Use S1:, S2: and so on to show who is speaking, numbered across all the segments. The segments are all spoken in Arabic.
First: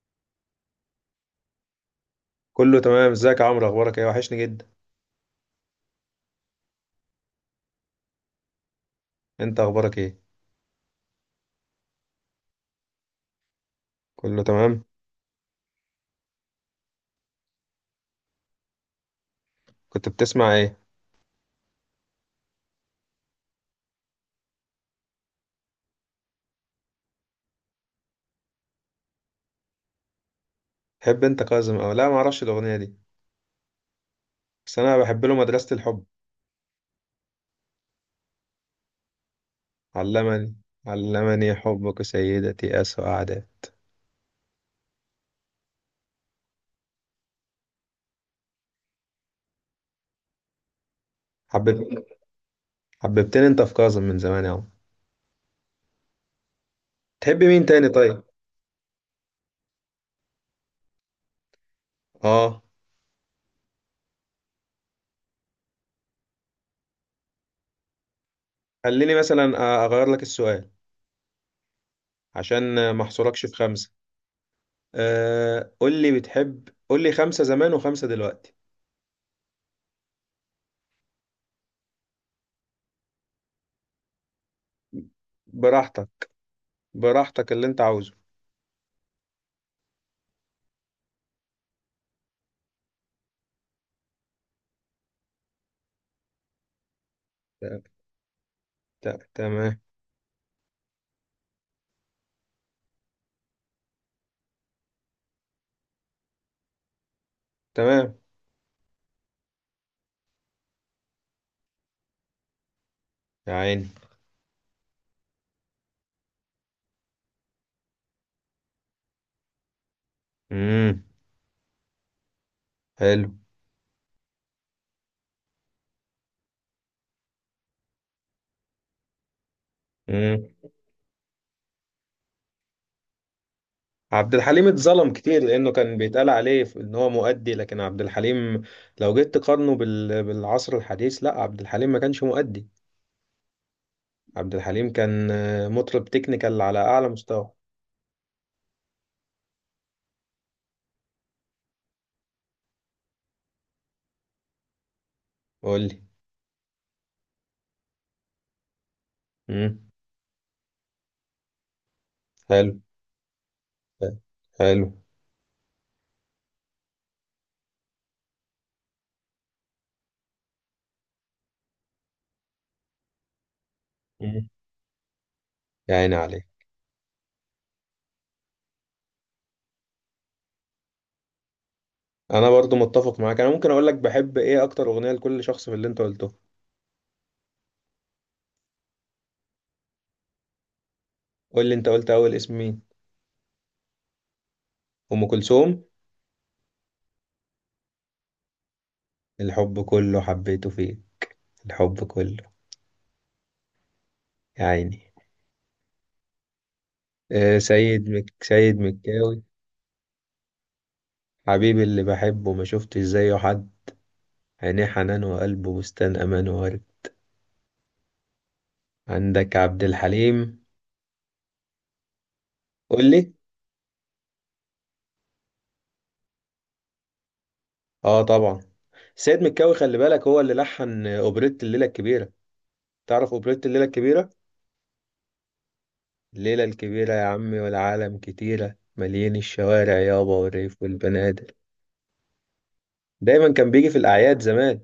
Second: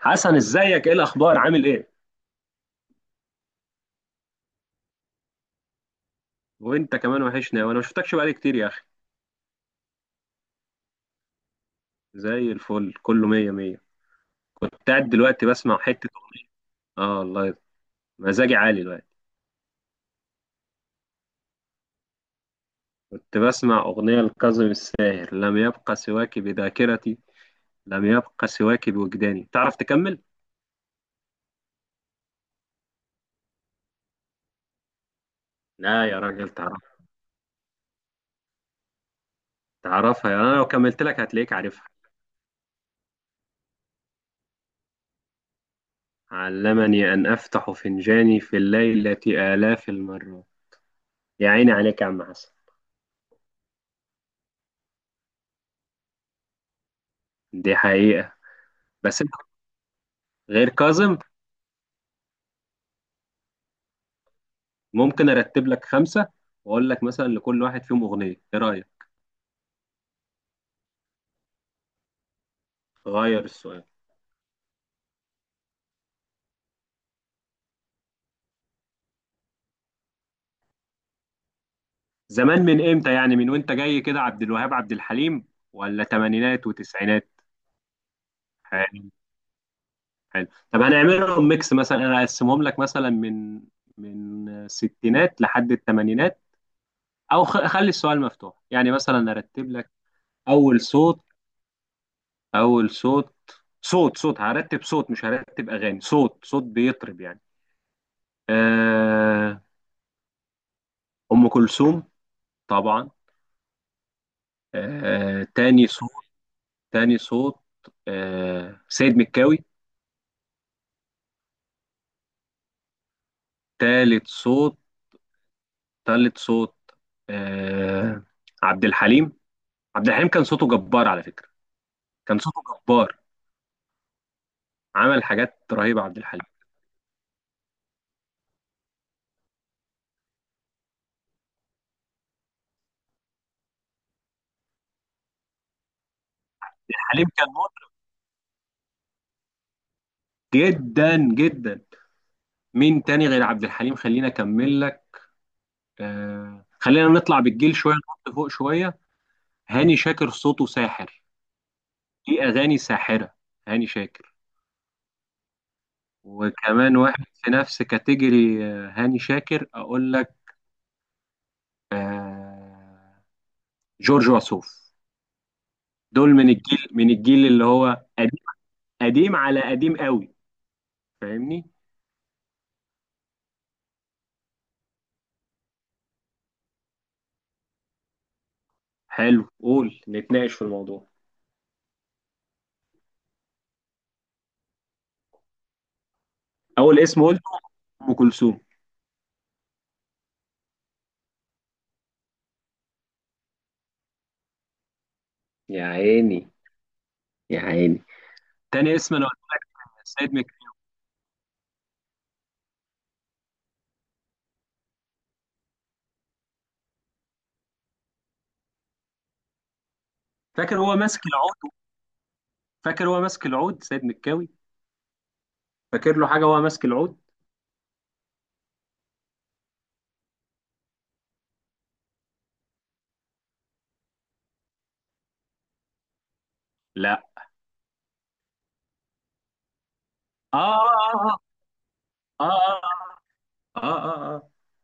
S1: حسن، ازيك؟ ايه الاخبار؟ عامل ايه؟
S2: كله تمام. ازيك يا عمرو؟ اخبارك ايه؟ وحشني جدا.
S1: وانت كمان وحشنا، وانا ما شفتكش بقالي كتير يا اخي.
S2: انت اخبارك ايه؟
S1: زي الفل، كله مية مية.
S2: كله
S1: كنت
S2: تمام.
S1: قاعد دلوقتي بسمع حتة. اه والله. مزاجي عالي دلوقتي.
S2: كنت بتسمع ايه؟
S1: كنت بسمع اغنية لكاظم الساهر، لم يبقى سواك بذاكرتي، لم يبقى سواك بوجداني. تعرف تكمل؟
S2: تحب انت كاظم او لا؟ ما اعرفش الاغنيه دي، بس انا بحب له مدرسه الحب.
S1: لا يا راجل، تعرف. تعرفها يعني،
S2: علمني،
S1: انا لو كملت لك هتلاقيك
S2: علمني
S1: عارفها.
S2: حبك سيدتي اسوء اعداء.
S1: علمني ان افتح فنجاني في الليلة آلاف المرات. يا عيني عليك
S2: حبب
S1: يا عم حسن.
S2: حببتني انت في كاظم من زمان يا عمرو. تحب مين
S1: دي
S2: تاني طيب؟
S1: حقيقة. بس انت، غير كاظم،
S2: اه
S1: ممكن ارتب لك خمسه، واقول لك مثلا لكل واحد فيهم اغنيه. ايه رايك؟
S2: خليني مثلا اغير لك السؤال عشان ما
S1: غير
S2: احصركش في
S1: السؤال.
S2: خمسه. قول لي بتحب، قول لي خمسه زمان وخمسه دلوقتي.
S1: زمان من امتى يعني؟ من وانت جاي كده عبد الوهاب، عبد الحليم، ولا
S2: براحتك،
S1: تمانينات وتسعينات؟
S2: براحتك اللي انت عاوزه.
S1: حلو. حلو. طب هنعملهم ميكس، مثلا انا اقسمهم لك مثلا من الستينات لحد الثمانينات. او
S2: ت-
S1: خلي السؤال مفتوح، يعني مثلا ارتب
S2: تمام.
S1: لك. اول صوت اول صوت، صوت صوت هرتب، صوت مش هرتب اغاني، صوت صوت بيطرب يعني.
S2: تمام.
S1: آه ام كلثوم. طبعا.
S2: يا عيني.
S1: آه تاني صوت تاني صوت، سيد مكاوي.
S2: امم حلو.
S1: تالت صوت تالت صوت، آه عبد الحليم. عبد الحليم كان صوته
S2: امم
S1: جبار على فكرة. كان صوته جبار.
S2: عبد الحليم اتظلم
S1: عمل
S2: كتير
S1: حاجات
S2: لانه كان
S1: رهيبة عبد
S2: بيتقال
S1: الحليم.
S2: عليه ان هو مؤدي، لكن عبد الحليم لو جيت تقارنه بالعصر الحديث، لا عبد الحليم ما كانش مؤدي. عبد الحليم كان مطرب تكنيكال
S1: عبد
S2: على اعلى
S1: الحليم كان
S2: مستوى.
S1: مطرب جدا جدا. مين تاني غير عبد الحليم؟ خلينا أكمل لك.
S2: قول لي.
S1: خلينا نطلع بالجيل شوية، نحط فوق شوية.
S2: امم
S1: هاني شاكر، صوته ساحر، ليه
S2: حلو.
S1: أغاني ساحرة. هاني شاكر.
S2: حلو.
S1: وكمان واحد في نفس كاتيجوري هاني شاكر اقول لك، آه، جورج
S2: مم.
S1: وسوف.
S2: يا عيني
S1: دول
S2: عليك.
S1: من الجيل اللي هو قديم، قديم على قديم قوي. فاهمني؟
S2: انا برضو متفق معاك، انا ممكن اقول لك بحب ايه اكتر اغنيه لكل شخص في اللي انت قلته.
S1: حلو، قول نتناقش في الموضوع.
S2: قول لي، انت قلت اول اسم مين؟ ام كلثوم.
S1: اول اسم قلت ام كلثوم.
S2: الحب كله حبيته فيه. الحب كله. يا عيني.
S1: يا عيني. يا عيني.
S2: سيد
S1: تاني اسم انا
S2: مكاوي.
S1: قلت سيد مك
S2: حبيبي اللي بحبه ما شفتش زيه حد، عينيه حنان وقلبه بستان امان وورد. عندك عبد الحليم.
S1: فاكر هو ماسك العود فاكر
S2: قول
S1: هو
S2: لي.
S1: ماسك العود سيد مكاوي. فاكر له حاجه وهو ماسك العود؟
S2: اه طبعا. سيد مكاوي خلي بالك هو اللي لحن اوبريت الليله الكبيره. تعرف اوبريت الليله الكبيره؟ الليله الكبيره يا
S1: لا.
S2: عمي والعالم كتيره، مليان الشوارع يابا
S1: اه،
S2: والريف
S1: اه.
S2: والبنادق.
S1: اه، اه.
S2: دايما كان
S1: اه،
S2: بيجي في
S1: اه، اه، آه.
S2: الاعياد
S1: آه.
S2: زمان.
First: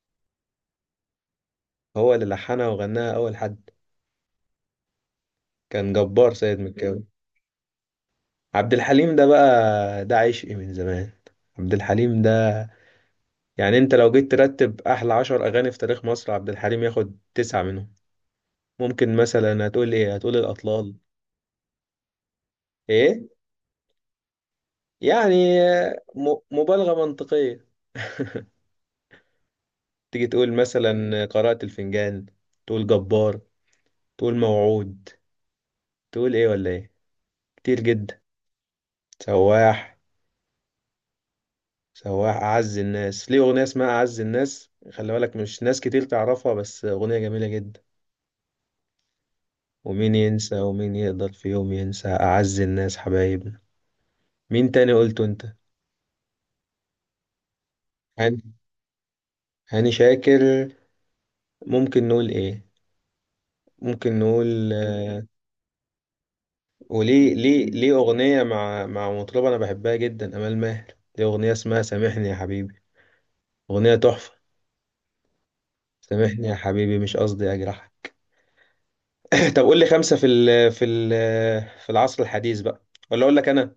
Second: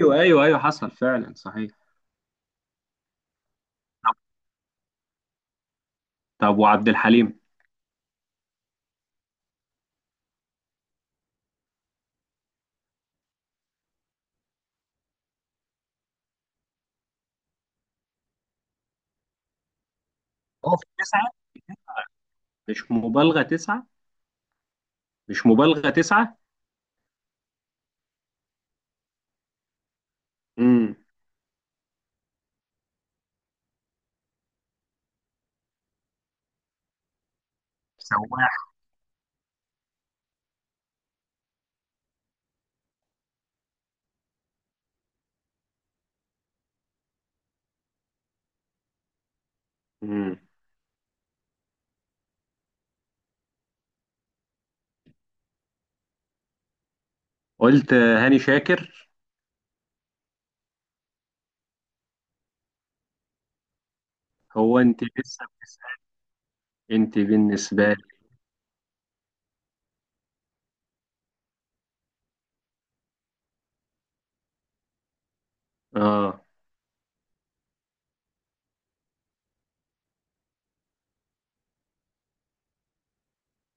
S1: ايوه، ايوه، ايوه، حصل فعلا، صحيح.
S2: هو اللي لحنها وغناها اول حد. كان جبار
S1: طب،
S2: سيد
S1: وعبد
S2: مكاوي.
S1: الحليم؟
S2: عبد الحليم ده بقى ده عشقي من زمان. عبد الحليم ده يعني انت لو جيت ترتب احلى 10 اغاني في تاريخ مصر عبد الحليم ياخد تسعة منهم. ممكن مثلا هتقول ايه؟ هتقول
S1: هو في
S2: الاطلال.
S1: تسعة؟ مش
S2: ايه؟
S1: مبالغة تسعة.
S2: يعني
S1: مش مبالغة تسعة.
S2: مبالغة منطقية. تيجي تقول
S1: امم.
S2: مثلا قراءة الفنجان، تقول جبار، تقول موعود، تقول ايه ولا ايه. كتير جدا.
S1: سواح.
S2: سواح. سواح اعز الناس، ليه اغنية اسمها اعز الناس، خلي بالك مش ناس كتير تعرفها، بس اغنية جميلة جدا. ومين
S1: امم.
S2: ينسى ومين يقدر في يوم ينسى أعز الناس حبايبنا. مين تاني قلته انت؟
S1: قلت هاني
S2: هاني
S1: شاكر.
S2: هاني شاكر. ممكن نقول ايه؟ ممكن نقول
S1: هو انت لسه بتسأل؟ انت
S2: وليه ليه
S1: بالنسبة
S2: ليه
S1: لي،
S2: أغنية مع مطربة أنا بحبها جدا، أمال ماهر. دي أغنية اسمها سامحني يا حبيبي، أغنية تحفة.
S1: اه.
S2: سامحني يا حبيبي مش قصدي أجرحك. طب قول لي خمسة في العصر الحديث بقى، ولا أقول لك أنا؟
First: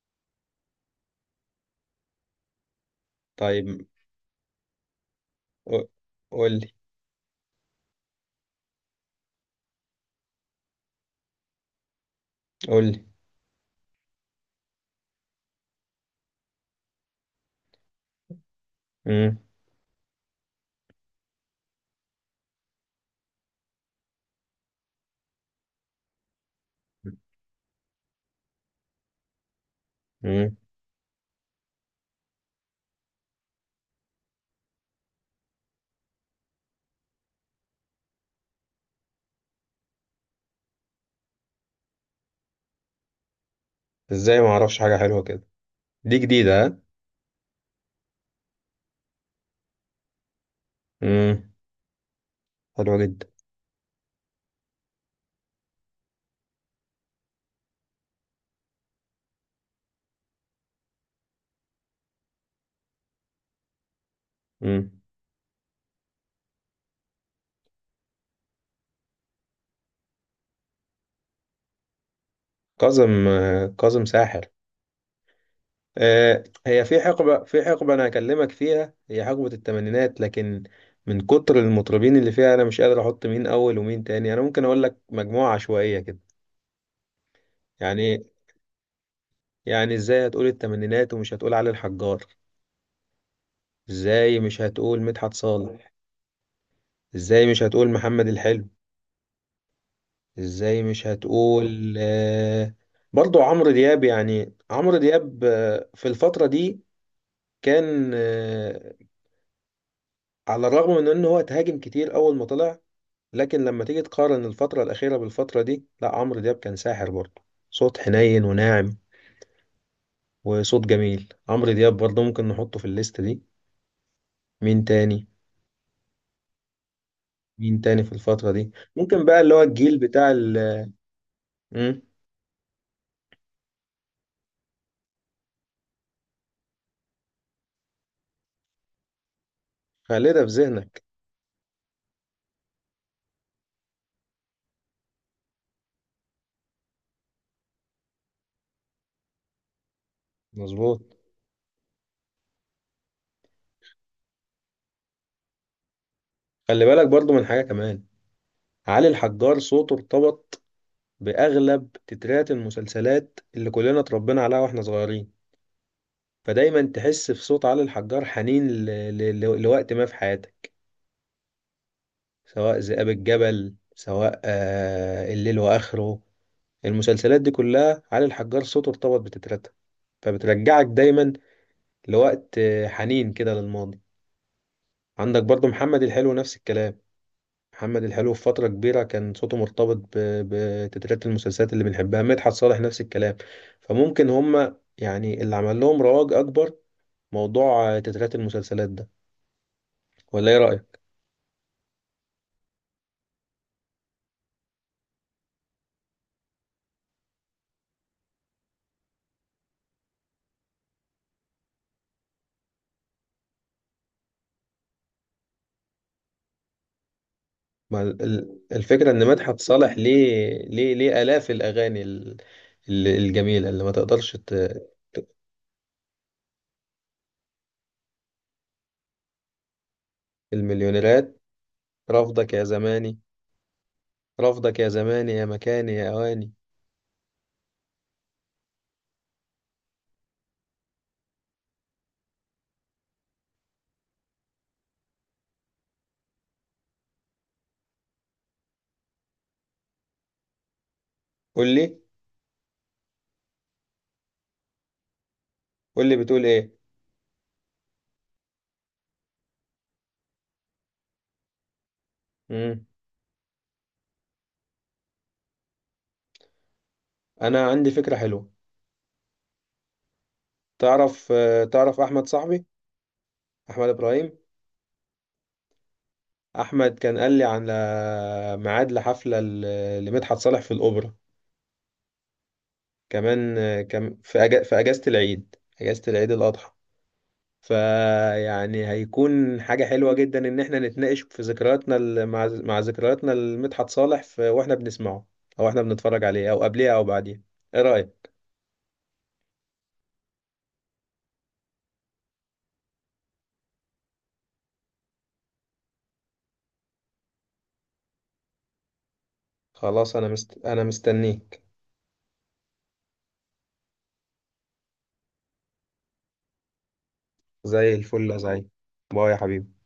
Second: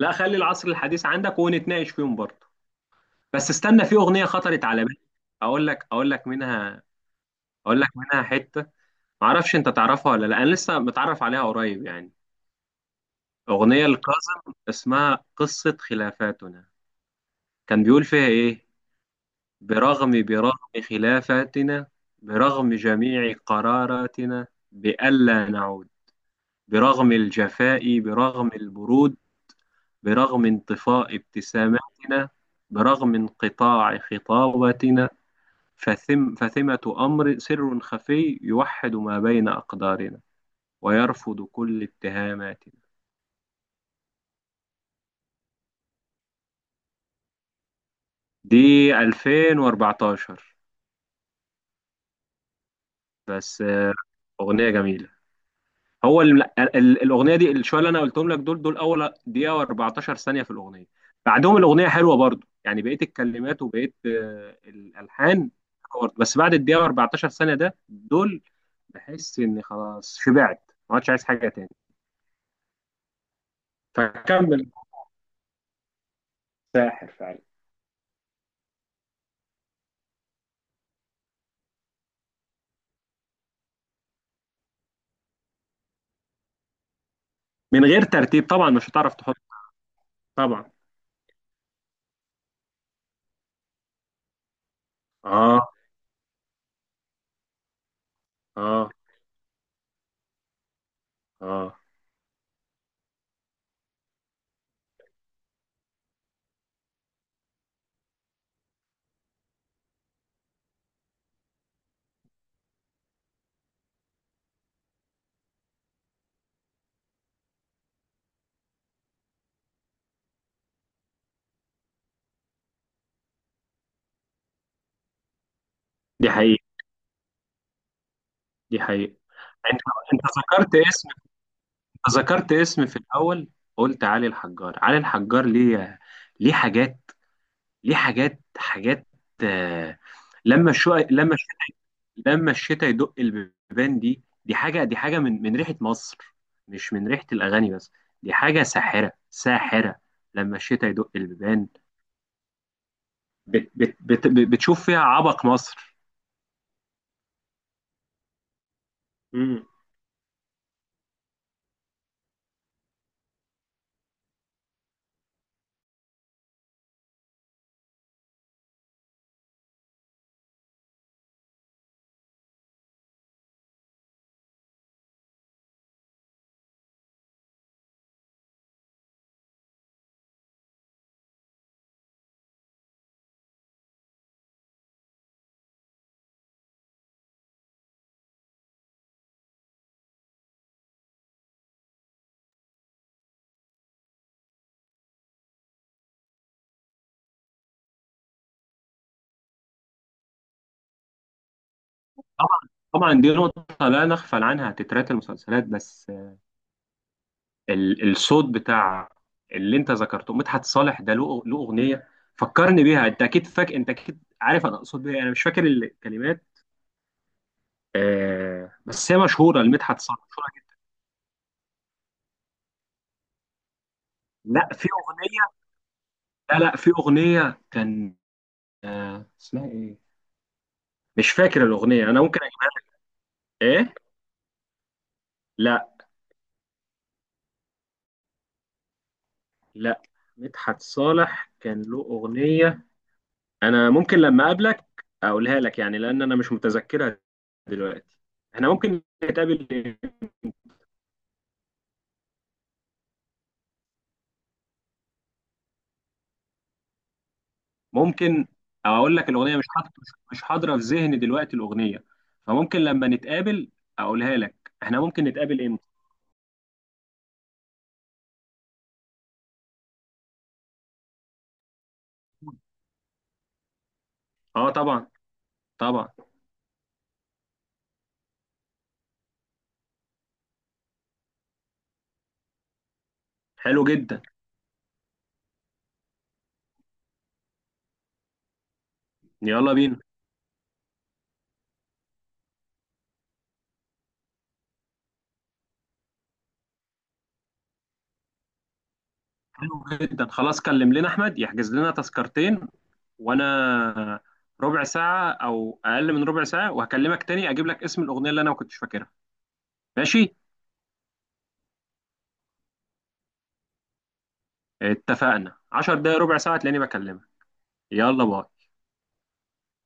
S1: لا، خلي العصر الحديث عندك ونتناقش فيهم برضه. بس استنى،
S2: طيب.
S1: في اغنية خطرت على بالي. اقول لك
S2: قو-
S1: اقول لك
S2: قول لي،
S1: منها، اقول لك منها حتة. معرفش انت تعرفها ولا لا، انا لسه متعرف عليها قريب يعني.
S2: قول لي.
S1: اغنية لكاظم اسمها قصة خلافاتنا. كان بيقول فيها ايه؟
S2: مم.
S1: برغم برغم خلافتنا، برغم جميع قراراتنا بألا نعود، برغم الجفاء، برغم البرود، برغم
S2: مم.
S1: انطفاء ابتساماتنا، برغم انقطاع خطاباتنا، فثم، فثمة أمر سر خفي يوحد ما بين أقدارنا، ويرفض كل اتهاماتنا.
S2: إزاي ما أعرفش حاجة حلوة كده؟ دي جديدة ها.
S1: دي 2014.
S2: امم حلوة جدا.
S1: بس، أغنية جميلة. هو ال... الاغنيه دي، الشويه اللي انا قلتهم لك دول اول دقيقه و14 ثانيه في الاغنيه. بعدهم الاغنيه حلوه برضو، يعني بقيه الكلمات وبقيه
S2: امم
S1: الالحان حلوة برضو. بس بعد الدقيقه و14 ثانيه ده، دول بحس اني خلاص شبعت، ما عادش عايز حاجه تاني.
S2: كاظم. كاظم ساحر.
S1: فكمل.
S2: هي في
S1: ساحر فعلا.
S2: حقبة أنا هكلمك فيها، هي حقبة الثمانينات. لكن من كتر المطربين اللي فيها أنا مش قادر أحط مين أول ومين تاني. أنا ممكن أقول لك مجموعة عشوائية كده.
S1: من غير
S2: يعني،
S1: ترتيب طبعا، مش هتعرف تحط.
S2: يعني إزاي هتقول
S1: طبعا.
S2: الثمانينات ومش هتقول علي الحجار؟ إزاي مش هتقول مدحت
S1: اه.
S2: صالح؟ إزاي مش هتقول محمد الحلو؟
S1: اه.
S2: إزاي مش
S1: اه.
S2: هتقول برضو عمرو دياب؟ يعني عمرو دياب في الفترة دي كان، على الرغم من ان هو اتهاجم كتير اول ما طلع، لكن لما تيجي تقارن الفترة الأخيرة بالفترة دي، لا عمرو دياب كان ساحر برضه. صوت حنين وناعم وصوت جميل. عمرو دياب برضه ممكن نحطه في الليستة دي. مين تاني؟
S1: دي حقيقه.
S2: مين تاني في الفترة دي؟
S1: دي حقيقه.
S2: ممكن بقى اللي هو
S1: انت
S2: الجيل
S1: انت
S2: بتاع ال
S1: ذكرت اسم،
S2: مم،
S1: ذكرت اسم في الاول. قلت علي الحجار، علي الحجار ليه؟ ليه حاجات، ليه حاجات، حاجات. آه،
S2: خلينا في
S1: لما الشو
S2: ذهنك.
S1: لما الش- لما الشتاء يدق البيبان، دي حاجه، دي حاجه من ريحه مصر، مش من ريحه الاغاني بس. دي حاجه ساحره ساحره. لما الشتاء
S2: مظبوط.
S1: يدق البيبان. بت بت بت بتشوف فيها عبق مصر.
S2: خلي بالك برضه من حاجة كمان. علي الحجار
S1: امم.
S2: صوته ارتبط بأغلب تترات المسلسلات اللي كلنا اتربينا عليها واحنا صغيرين، فدايما تحس في صوت علي الحجار حنين لوقت ما في حياتك. سواء ذئاب الجبل، سواء آه الليل واخره، المسلسلات دي كلها علي الحجار صوته ارتبط بتترتها. فبترجعك دايما لوقت حنين كده للماضي. عندك برضو محمد الحلو نفس الكلام. محمد الحلو في فترة كبيرة كان صوته مرتبط بتترات المسلسلات اللي بنحبها. مدحت صالح نفس الكلام. فممكن هما يعني اللي عمل لهم رواج أكبر موضوع تترات المسلسلات ده. ولا إيه رأيك؟
S1: طبعا. طبعا دي نقطه لا نغفل عنها، تترات المسلسلات. بس الصوت بتاع اللي انت ذكرته مدحت صالح، ده له اغنيه فكرني بيها، انت اكيد عارف انا اقصد بيها، انا مش فاكر الكلمات.
S2: ما الفكرة
S1: بس هي
S2: إن
S1: مشهوره
S2: مدحت صالح
S1: لمدحت صالح، مشهوره
S2: ليه
S1: جدا.
S2: ليه ليه آلاف الأغاني ال- الجميلة اللي ما تقدرش
S1: لا، في اغنيه. لا في اغنيه كان، اسمها ايه؟ مش
S2: المليونيرات.
S1: فاكر الاغنيه، انا ممكن
S2: رفضك يا
S1: اجيبها لك.
S2: زماني،
S1: ايه؟
S2: رفضك يا زماني يا
S1: لا.
S2: مكاني يا أواني.
S1: لا. مدحت صالح كان له اغنيه، انا ممكن لما اقابلك اقولها لك، يعني لان انا مش متذكرها دلوقتي. احنا ممكن نتقابل؟
S2: قول لي، قول لي بتقول إيه.
S1: ممكن. او اقول لك، الاغنيه مش حاضره، مش حاضره في ذهني دلوقتي الاغنيه. فممكن
S2: مم.
S1: لما نتقابل اقولها لك. احنا ممكن نتقابل امتى؟
S2: أنا عندي فكرة حلوة. تعرف آه، تعرف أحمد صاحبي، أحمد إبراهيم.
S1: اه طبعا. طبعا.
S2: أحمد كان قال لي على ميعاد لحفلة لمدحت صالح في الأوبرا. كمان آه،
S1: حلو جدا.
S2: في في أجازة العيد، أجازة العيد الأضحى. فيعني هيكون
S1: يلا
S2: حاجة
S1: بينا.
S2: حلوة جدا إن إحنا نتناقش في ذكرياتنا مع ذكرياتنا لمدحت صالح، في وإحنا بنسمعه، أو إحنا بنتفرج عليه، أو قبليه أو بعديه. إيه رأيك؟
S1: حلو جدا، خلاص كلم لنا احمد يحجز لنا تذكرتين. وانا ربع ساعه او اقل من ربع ساعه وهكلمك تاني، اجيب لك اسم الاغنيه اللي انا ما كنتش فاكرها.
S2: خلاص، أنا
S1: ماشي.
S2: أنا مستنيك.
S1: اتفقنا، 10 دقايق ربع ساعه تلاقيني بكلمك.
S2: زي
S1: يلا
S2: الفل يا
S1: باي.
S2: زعيم. باي يا حبيبي.